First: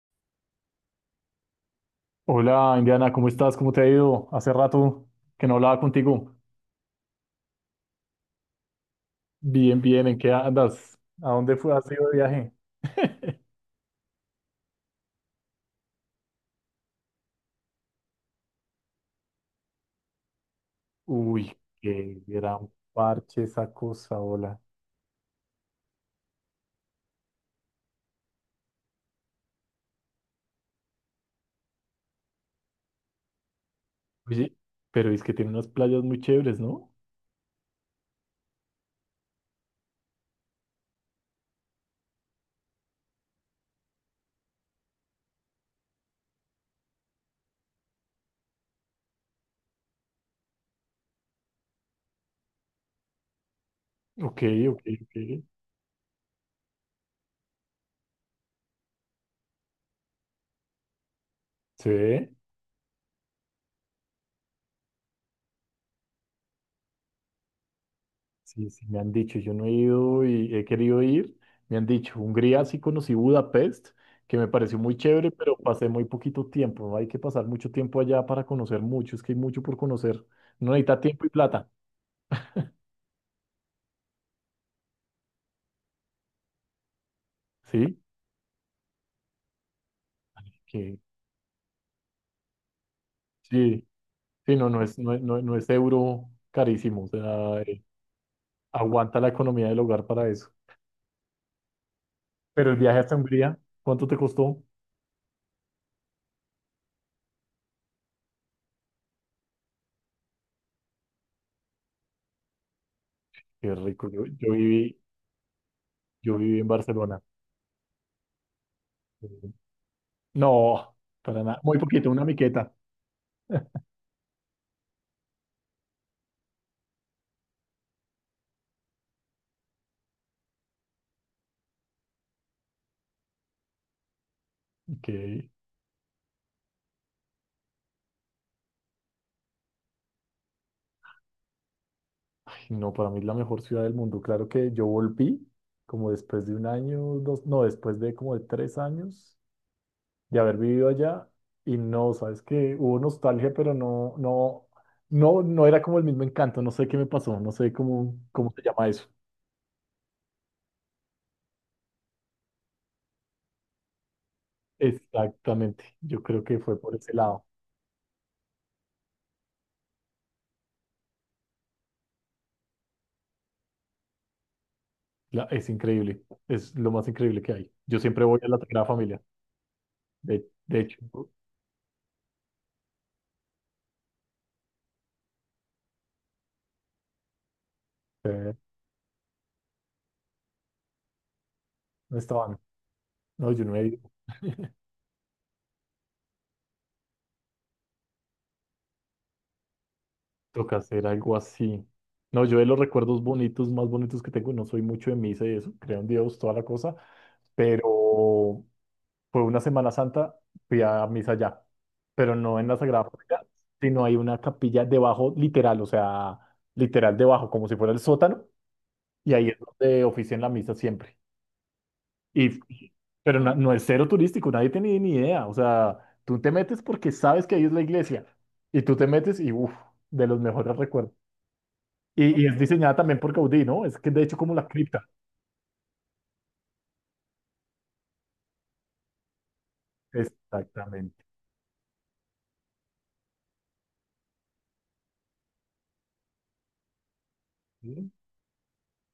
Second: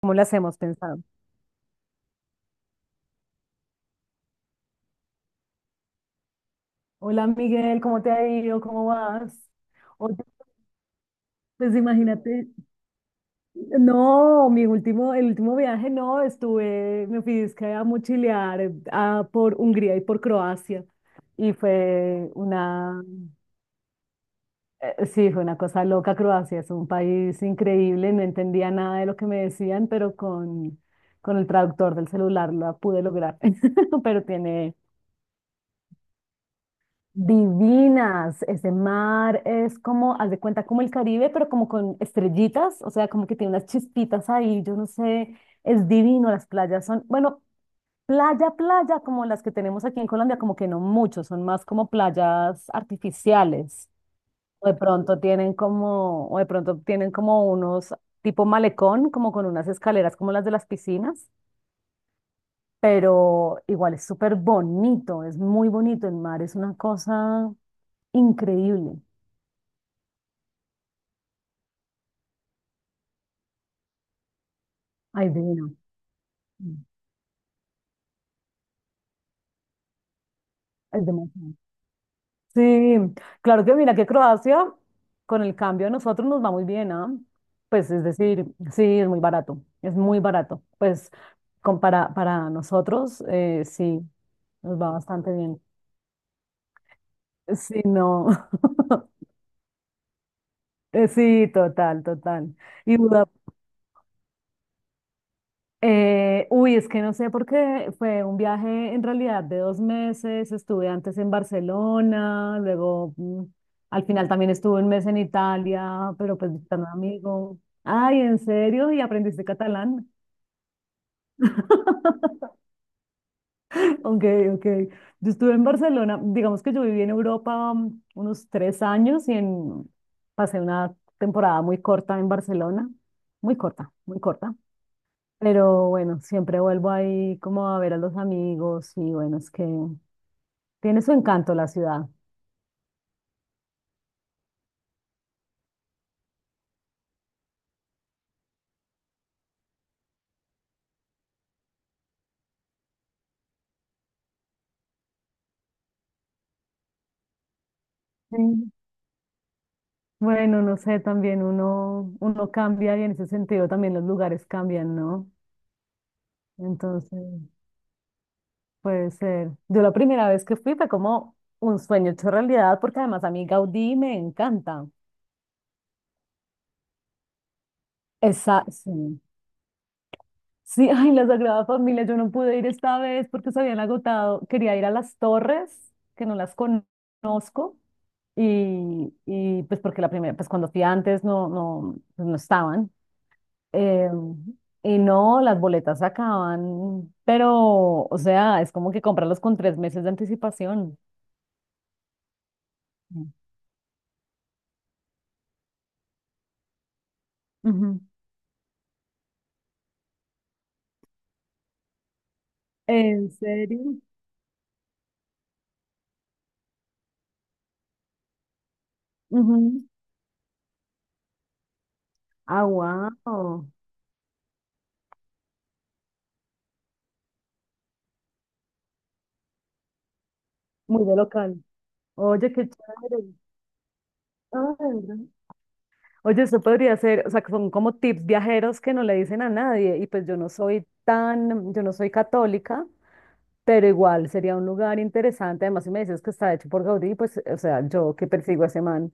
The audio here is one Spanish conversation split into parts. ¿Cómo las hemos pensado? Hola, Indiana, ¿cómo estás? ¿Cómo te ha ido? Hace rato que no hablaba contigo. Hola Miguel, ¿cómo te ha ido? ¿Cómo vas? Bien, bien, Oye, ¿en qué andas? ¿A dónde fue? pues ¿Has ido de imagínate, viaje? no, el último viaje no, me fui es que a mochilear por Hungría y por Croacia y Uy, qué gran parche esa cosa, hola. Sí, fue una cosa loca Croacia, es un país increíble, no entendía nada de lo que me decían, pero con el traductor del celular la pude lograr. Pero Oye, tiene. pero es que tiene unas playas muy chéveres, ¿no? Divinas, ese mar es como, haz de cuenta, como el Caribe, pero como con estrellitas, o sea, como que tiene unas chispitas ahí, yo no sé, es divino, las playas son, bueno, playa, playa, como las que tenemos aquí en Colombia, como que no mucho, son más como playas artificiales, Ok, ok, ok. O de pronto tienen como unos tipo malecón, como con unas escaleras como las de las piscinas, Sí. pero igual es súper bonito, es muy bonito, el mar es una cosa Sí, sí, increíble. me han dicho, yo no he ido y he querido ir, me han dicho, Hungría sí conocí Budapest, que me pareció muy Ay, chévere, pero divino. pasé muy poquito tiempo, no hay que pasar mucho tiempo allá para conocer mucho, es que hay mucho por conocer, no necesita Es tiempo y demasiado. plata. Sí, claro que mira que Croacia, con el cambio a nosotros nos va muy bien, ¿ah? Pues ¿Sí? es decir, sí, es muy barato, es muy barato. Que Pues para nosotros, sí, sí, sí, no, nos no va es, no, bastante no, no bien. es euro carísimo, o sea, Sí, no. aguanta la economía del hogar para eso. Sí, total, total. Pero el Y viaje hasta Budapest. Hungría, ¿cuánto te costó? Es que no sé por qué fue un viaje en realidad de 2 meses. Estuve antes en Barcelona, Qué al rico, final también estuve un mes en Italia, pero yo pues viví en visitando a un Barcelona. amigo. Ay, ¿en serio? ¿Y aprendiste Mm, catalán? No, para nada, muy poquito, una miqueta. Ok, ok. Yo estuve en Barcelona, digamos que yo viví en Europa unos 3 años y en, pasé una temporada muy corta en Barcelona, muy corta, muy corta. Que Pero bueno, siempre vuelvo ahí como a ver a los amigos y bueno, es que tiene su encanto la ciudad. no, para mí es la mejor ciudad del mundo. Claro que yo volví como después de un año, dos, no, después de como de 3 años de haber vivido allá y no, sabes que hubo nostalgia, pero no, no, no, no era como el mismo encanto. No sé qué me pasó, no sé cómo se Sí. llama eso. Bueno, no sé, también uno cambia y en ese sentido también los lugares cambian, ¿no? Exactamente, yo creo que fue por ese Entonces, lado. puede ser. Yo la primera vez que fui fue como un sueño hecho realidad porque además a mí Gaudí me encanta. Es increíble, es lo más increíble que hay. Yo siempre voy a la Esa, Sagrada Familia, sí. de Sí, ay, la hecho, Sagrada Familia, yo no pude ir esta vez porque se habían agotado. Quería ir a las torres, que no las conozco. eh, Y, pues porque pues cuando fui antes no, no, no pues no estaban, estaban. no, yo no he ido. eh, y no, las boletas se acaban, pero, o sea, es como que comprarlas con 3 meses de Toca anticipación. hacer algo así. No, yo de los recuerdos bonitos, más bonitos que tengo, no soy mucho de misa y eso, creo en Dios, toda la cosa, Ujú. pero fue una Semana Santa, fui a misa allá, pero no en la Sagrada ¿En Familia, serio? sino hay una capilla debajo, literal, o sea, literal debajo, como si fuera el sótano, y ahí es Ujú. donde ofician la misa siempre. Y Ah, pero no, wow. no es cero turístico, nadie tiene ni idea, o sea, tú te metes porque sabes que ahí es la iglesia, y tú te metes y, uff, de los mejores Muy recuerdos. de local. Y Oye, es qué diseñada también chévere. por Gaudí, ¿no? Es que de hecho como la cripta. Ay, oye, eso podría ser, o sea, que son como tips viajeros que no le dicen a nadie. Y pues yo no soy Exactamente. tan, yo no soy católica, pero igual sería un lugar interesante. Además, si me dices que está hecho por Gaudí, pues, o sea, Sí. yo que persigo a ese man.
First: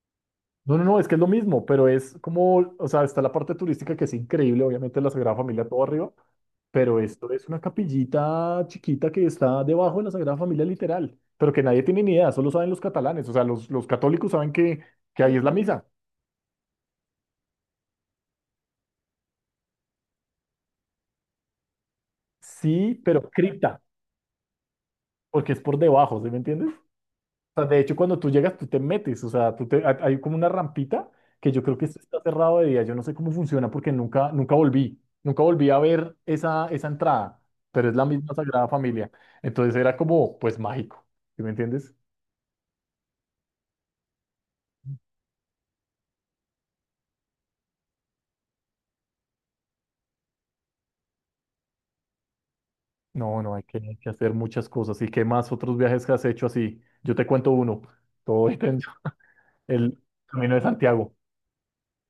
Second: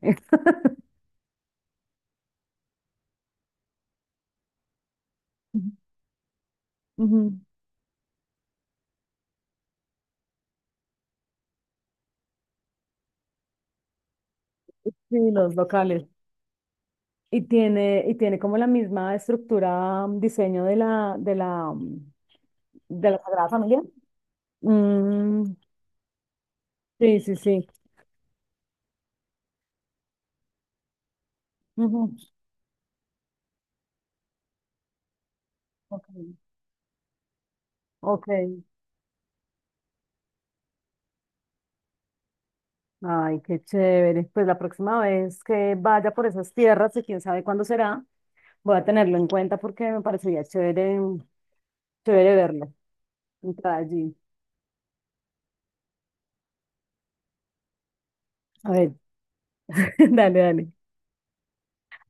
No, no, no, es que es lo mismo, pero es como, o sea, está la parte turística que es increíble, obviamente la Sagrada Familia Ujú. todo arriba, pero esto Ujú. es una capillita chiquita que está debajo de la Sagrada Familia literal, pero que nadie tiene ni idea, solo saben los catalanes, o sea, los católicos saben que, Sí, ahí es la los misa. locales. Y tiene como la misma estructura, diseño de la, de la, mm, Sí, de la pero Sagrada Familia. cripta, Mm, porque es por debajo, ¿sí me entiendes? sí, sí, Sea, sí. de hecho, cuando tú llegas, tú te metes, o sea, tú te, hay como una rampita que yo creo que esto Ujú, está cerrado de día. Yo no sé cómo funciona porque nunca volví a ok, ver esa, entrada, pero es la ok. misma Sagrada Familia. Entonces era como, pues mágico, ¿sí me entiendes? Ay, qué chévere. Pues la próxima vez que vaya por esas tierras, y quién sabe cuándo será, voy a tenerlo en cuenta porque me parecería chévere verlo, No, no, hay entrar que, hay que allí. hacer muchas cosas. ¿Y qué más otros viajes que has hecho así? Yo te cuento uno, todo A intenso. ver, El dale, Camino de dale. Santiago.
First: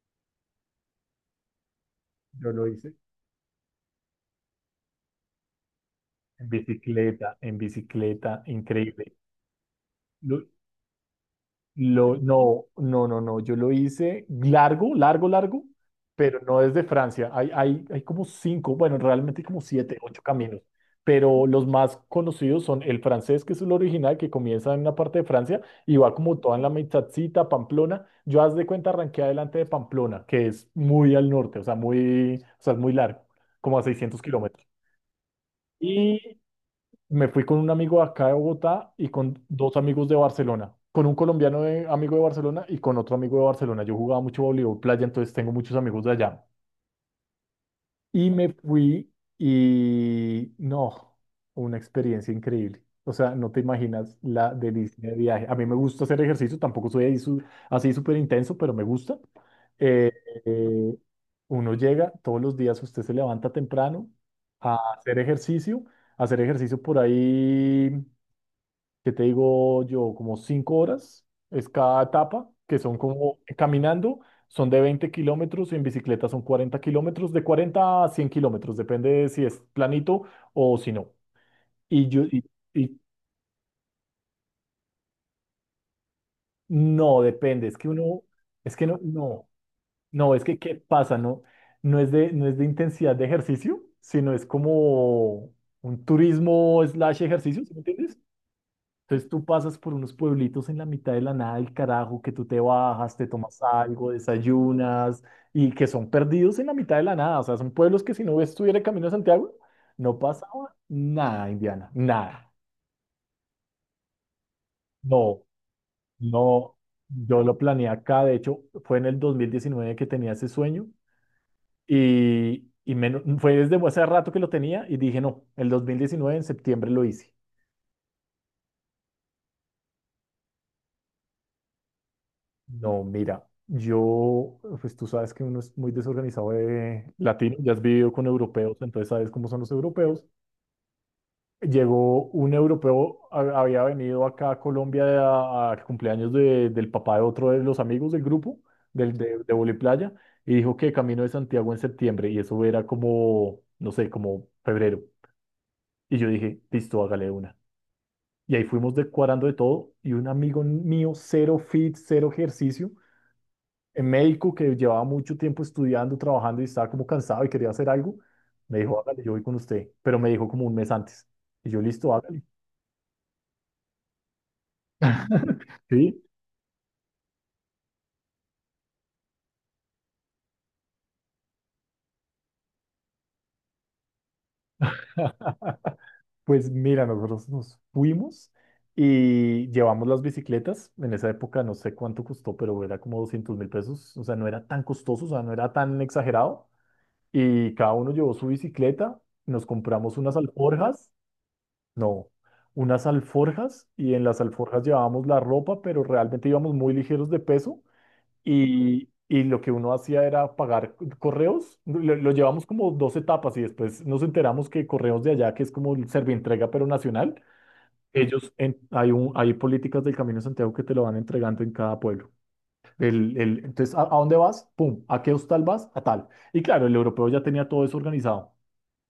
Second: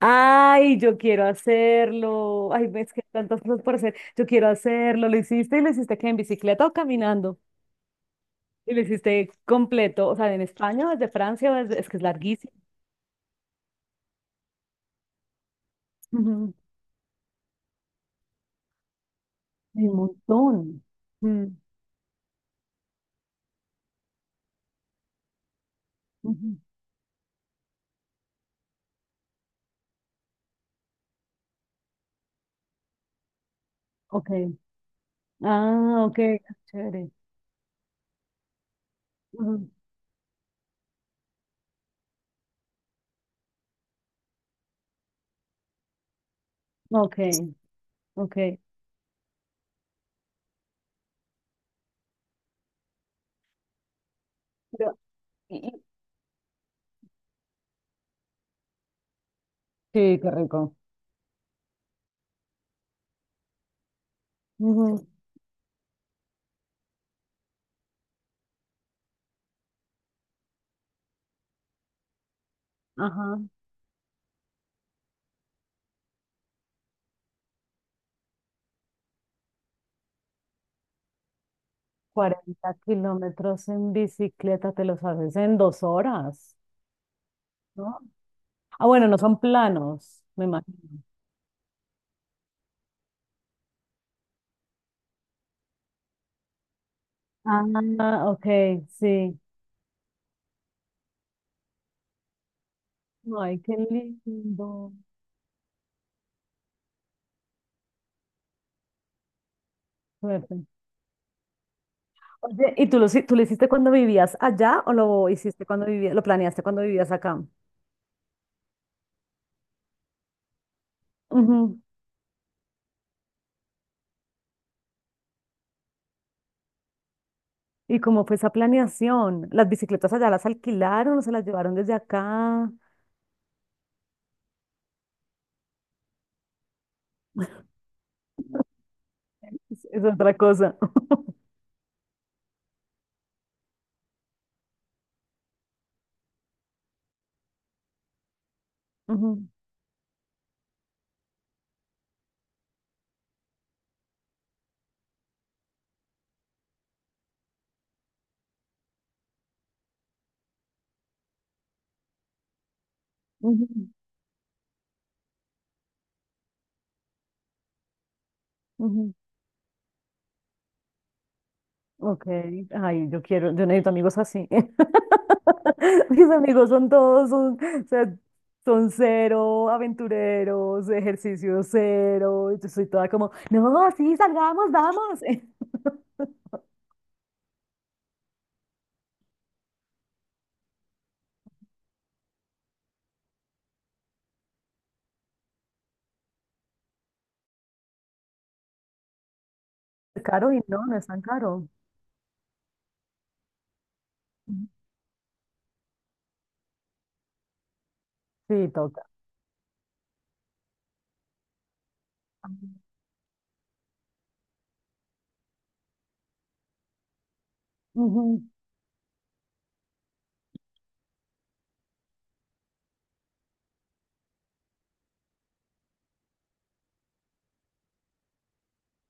Ay, yo quiero hacerlo. Yo Ay, lo ves hice que hay tantas cosas por hacer. Yo quiero hacerlo. ¿Lo hiciste y lo hiciste que en bicicleta o caminando? en bicicleta, Y lo increíble. hiciste completo. O sea, ¿en Lo- España o desde Francia o desde. Es que es larguísimo. no, no, no, no. Yo lo hice largo, largo, largo, pero Ujú. no desde Francia. Hay como cinco, bueno, realmente hay como Hay un siete, ocho caminos. montón. Pero Mm, los más conocidos son el francés, que es el original, que comienza en una parte de Francia y va como toda ujú. en la mitadcita, Pamplona. Yo, haz de cuenta, arranqué adelante de Pamplona, que es muy al norte, o sea, muy, o sea, es muy largo, como a seiscientos Ok. kilómetros. Ah, ok. Chévere. Me fui con un amigo de acá de Bogotá y con Ujú. dos amigos de Barcelona, con un colombiano amigo de Barcelona y con otro amigo de Barcelona. Yo jugaba mucho voleibol playa, entonces tengo muchos amigos de allá. Ok, Y ok. me fui y no, una experiencia increíble. O sea, no te imaginas la Pero- delicia de viaje. A y- mí me y- gusta hacer ejercicio, tampoco soy ahí así súper intenso, pero me gusta. Eh, Sí, qué rico. eh, uno llega todos los días, usted se levanta temprano a Ujú. hacer ejercicio, a hacer ejercicio por ahí. ¿Que te digo yo? Como 5 horas es cada etapa, que son como Ajá. caminando, son de 20 kilómetros, en bicicleta son 40 kilómetros, de 40 a 100 kilómetros, depende de si es planito o si no. Y yo, y, cuarenta y kilómetros en bicicleta te los haces en 2 horas, no, depende, es que ¿no? uno, es que Ah, no, bueno, no son no, planos, no, es me que ¿qué imagino. pasa? No, no es de intensidad de ejercicio, sino es como un turismo slash ejercicio, ¿sí me entiendes? Ah, ok, Entonces sí. tú pasas por unos pueblitos en la mitad de la nada del carajo, que tú te bajas, te Ay, tomas qué algo, lindo. desayunas, y que son perdidos en la mitad de la nada. O sea, son pueblos que si no estuviera Camino a Santiago, no Suerte. pasaba nada, Indiana, nada. Oye, ¿ tú lo hiciste cuando vivías allá o lo No, hiciste cuando vivías, ¿lo planeaste no, cuando vivías yo acá? lo planeé acá. De hecho, fue en el 2019 que tenía ese sueño Ujú. y menos, fue desde hace rato que lo tenía y dije, no, el 2019 en septiembre lo hice. ¿Y cómo fue esa planeación? ¿Las bicicletas allá las alquilaron o se las llevaron desde acá? No, mira, yo, pues tú sabes que uno es muy desorganizado de latino, ya has vivido con europeos, entonces sabes cómo son los Es europeos. otra cosa. Llegó un europeo, había venido acá a Colombia al cumpleaños del papá de otro de los amigos del grupo, del, de, Ujú, de Vóley Playa, y dijo que Camino de Santiago en septiembre, y eso era como, no sé, como febrero. Y yo dije, listo, hágale de una. Y ahí fuimos decorando de todo, y un amigo mío, cero fit, cero ejercicio ujú, en médico que llevaba mucho tiempo estudiando, trabajando y estaba como cansado y quería hacer algo, me dijo, ujú. hágale, yo voy con usted, pero me dijo como un mes antes. Y yo, listo, Ok, hágale. ay, yo quiero, yo necesito amigos así. Sí. Mis amigos son todos, son, o sea, son cero aventureros, ejercicio cero. Y yo soy toda como, no, sí, salgamos, vamos. Pues mira, nosotros nos fuimos y llevamos las bicicletas. En esa época no sé cuánto costó, pero era como 200.000 pesos. O sea, no era tan costoso, o sea, no era tan exagerado. Y cada uno llevó su bicicleta. Nos compramos Es unas caro y no, no es alforjas. tan caro. No, unas alforjas y en las alforjas llevábamos la ropa, pero realmente íbamos muy ligeros de peso Sí, toca. y lo que uno hacía era pagar correos. Lo llevamos como dos etapas y después nos enteramos que correos de allá, que es como el Servientrega pero nacional, Ujú, ellos, en- hay, un, hay políticas del Camino de Santiago que te lo van entregando en cada pueblo. Entonces, ¿a dónde vas? Pum, ¿a qué hostal vas? A tal. Y claro, el europeo ya tenía todo eso organizado.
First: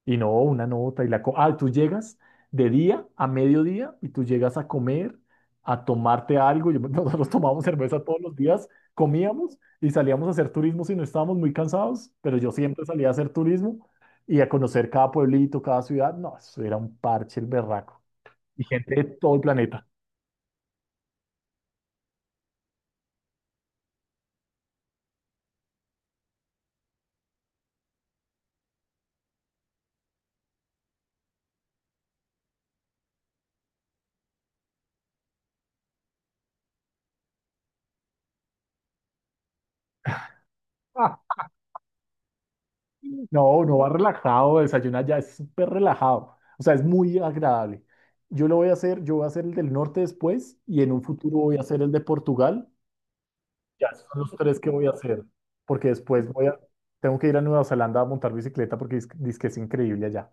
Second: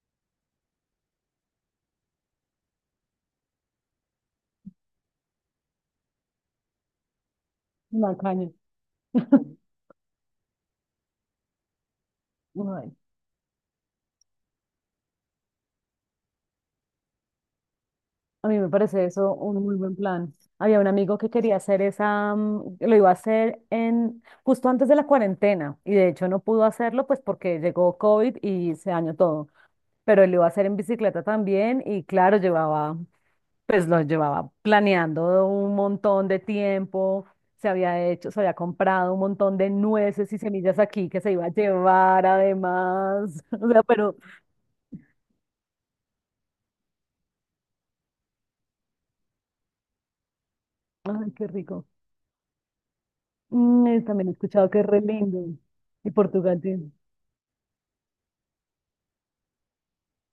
Y no, una nota y la... Ah, tú llegas de día a mediodía y tú llegas a comer, a tomarte algo. Nosotros tomábamos cerveza la todos los caña. días, comíamos y salíamos a hacer turismo si no estábamos muy cansados, pero yo siempre Ay, salía a hacer turismo y a conocer cada pueblito, cada ciudad. No, eso era un parche el berraco. a mí Y me gente de parece todo eso el un muy planeta. buen plan. Había un amigo que quería hacer esa, lo iba a hacer en justo antes de la cuarentena y de hecho no pudo hacerlo pues porque llegó COVID y se dañó todo. Pero él iba a hacer en bicicleta también y claro, llevaba, pues lo llevaba planeando un montón de tiempo, se había hecho, se había comprado un montón de nueces y semillas aquí Ah, que se iba a llevar además, no, o uno sea, va pero, relajado, desayuna ya, es súper relajado. O sea, es muy agradable. Yo lo voy a hacer, yo voy a hacer el del norte después y en un ay, futuro qué voy a hacer rico. el de Portugal. Ya, Y esos son también los he tres que escuchado que voy es a re hacer, lindo. porque Y después voy a, Portugal tiene. tengo que ir a Nueva Zelanda a montar bicicleta porque dice que es increíble allá.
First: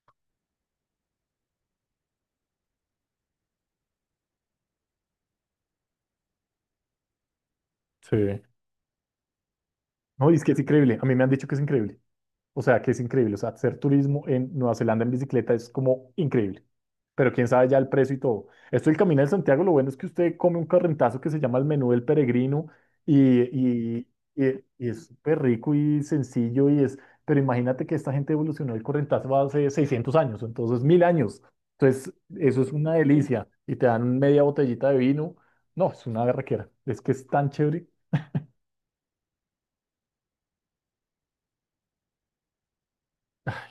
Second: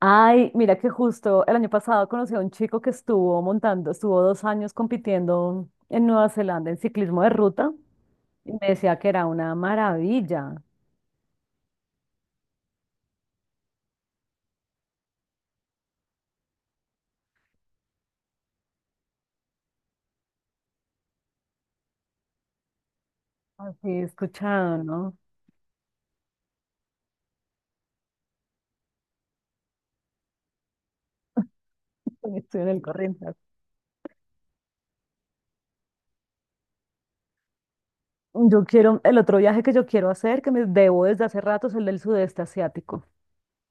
Ay, mira que justo el año pasado conocí a un chico que estuvo montando, estuvo 2 años compitiendo en Nueva Zelanda en ciclismo de ruta Sí. y me decía que era una No, dice que maravilla. es increíble. A mí me han dicho que es increíble. O sea, que es increíble. O sea, hacer turismo en Nueva Zelanda en bicicleta es como increíble. Pero quién sabe ya el precio y todo. Esto del Camino de Santiago, lo bueno es que usted come un correntazo que se llama el menú del peregrino y, Así he y, y- escuchado, y es ¿no? súper rico y sencillo y es, pero imagínate que esta gente evolucionó el correntazo hace 600 años, entonces 1.000 años. Entonces, También eso estoy en es el una corriente. delicia y te dan media botellita de vino. No, es una berraquera. Es que es tan chévere Yo quiero, el otro viaje que yo quiero hacer, que me debo desde hace rato, es el del sudeste asiático.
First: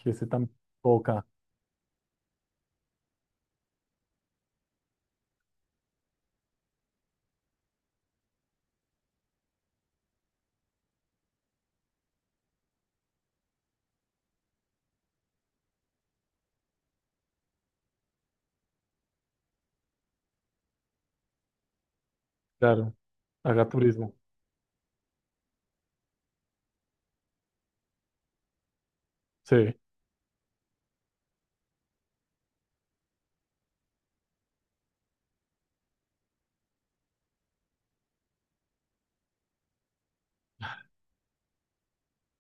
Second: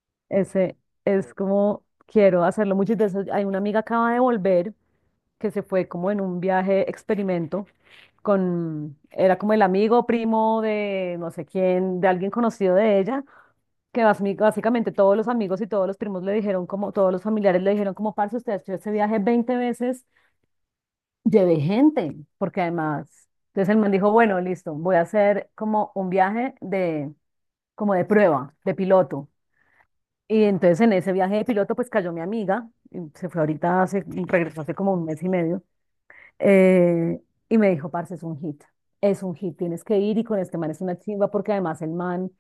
y ese tan Ese poca. es como, quiero hacerlo mucho. Hay una amiga acaba de volver, que se fue como en un viaje experimento con, era como el amigo primo de no sé quién, de alguien conocido de ella, que básicamente todos los amigos y todos los primos le dijeron como, todos los familiares le dijeron como, parce, usted ha hecho ese viaje 20 veces, llevé gente, porque Claro, además, haga entonces el man dijo, turismo. bueno, listo, voy a hacer como un viaje de, como de prueba, de piloto. Sí, Y entonces en ese viaje de piloto, pues cayó mi amiga, y se fue ahorita, regresó hace como un mes y medio, eh, y me dijo, parce, es un hit, tienes que ir y con este man es una chimba, porque además el man,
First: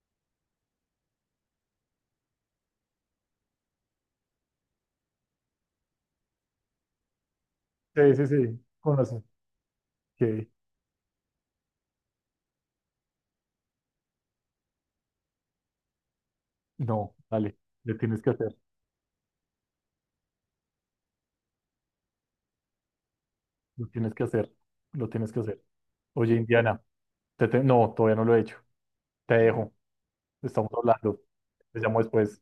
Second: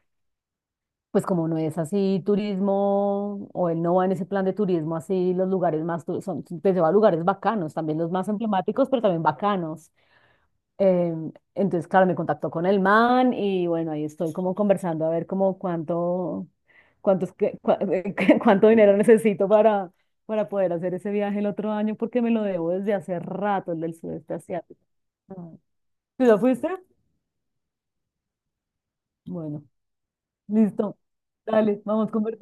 pues como no es así turismo, o él no va en ese plan de turismo, así los lugares más, son, pues se va a lugares bacanos, también los sí, sí, más sí. emblemáticos, pero también Conoce. bacanos. Que Entonces, claro, me contactó con el man y bueno, ahí estoy como conversando a ver como cuánto, no, cuántos, vale, que- cua- le tienes que hacer. cuánto dinero necesito para poder hacer ese viaje el otro año porque me lo debo desde hace rato, el Lo del tienes que sudeste hacer, asiático. lo tienes que Ah. hacer. ¿Tú Oye, ya fuiste? Indiana, no, todavía no lo he hecho. Te Bueno, dejo, estamos listo. hablando. Te Dale, llamo vamos después. conversando.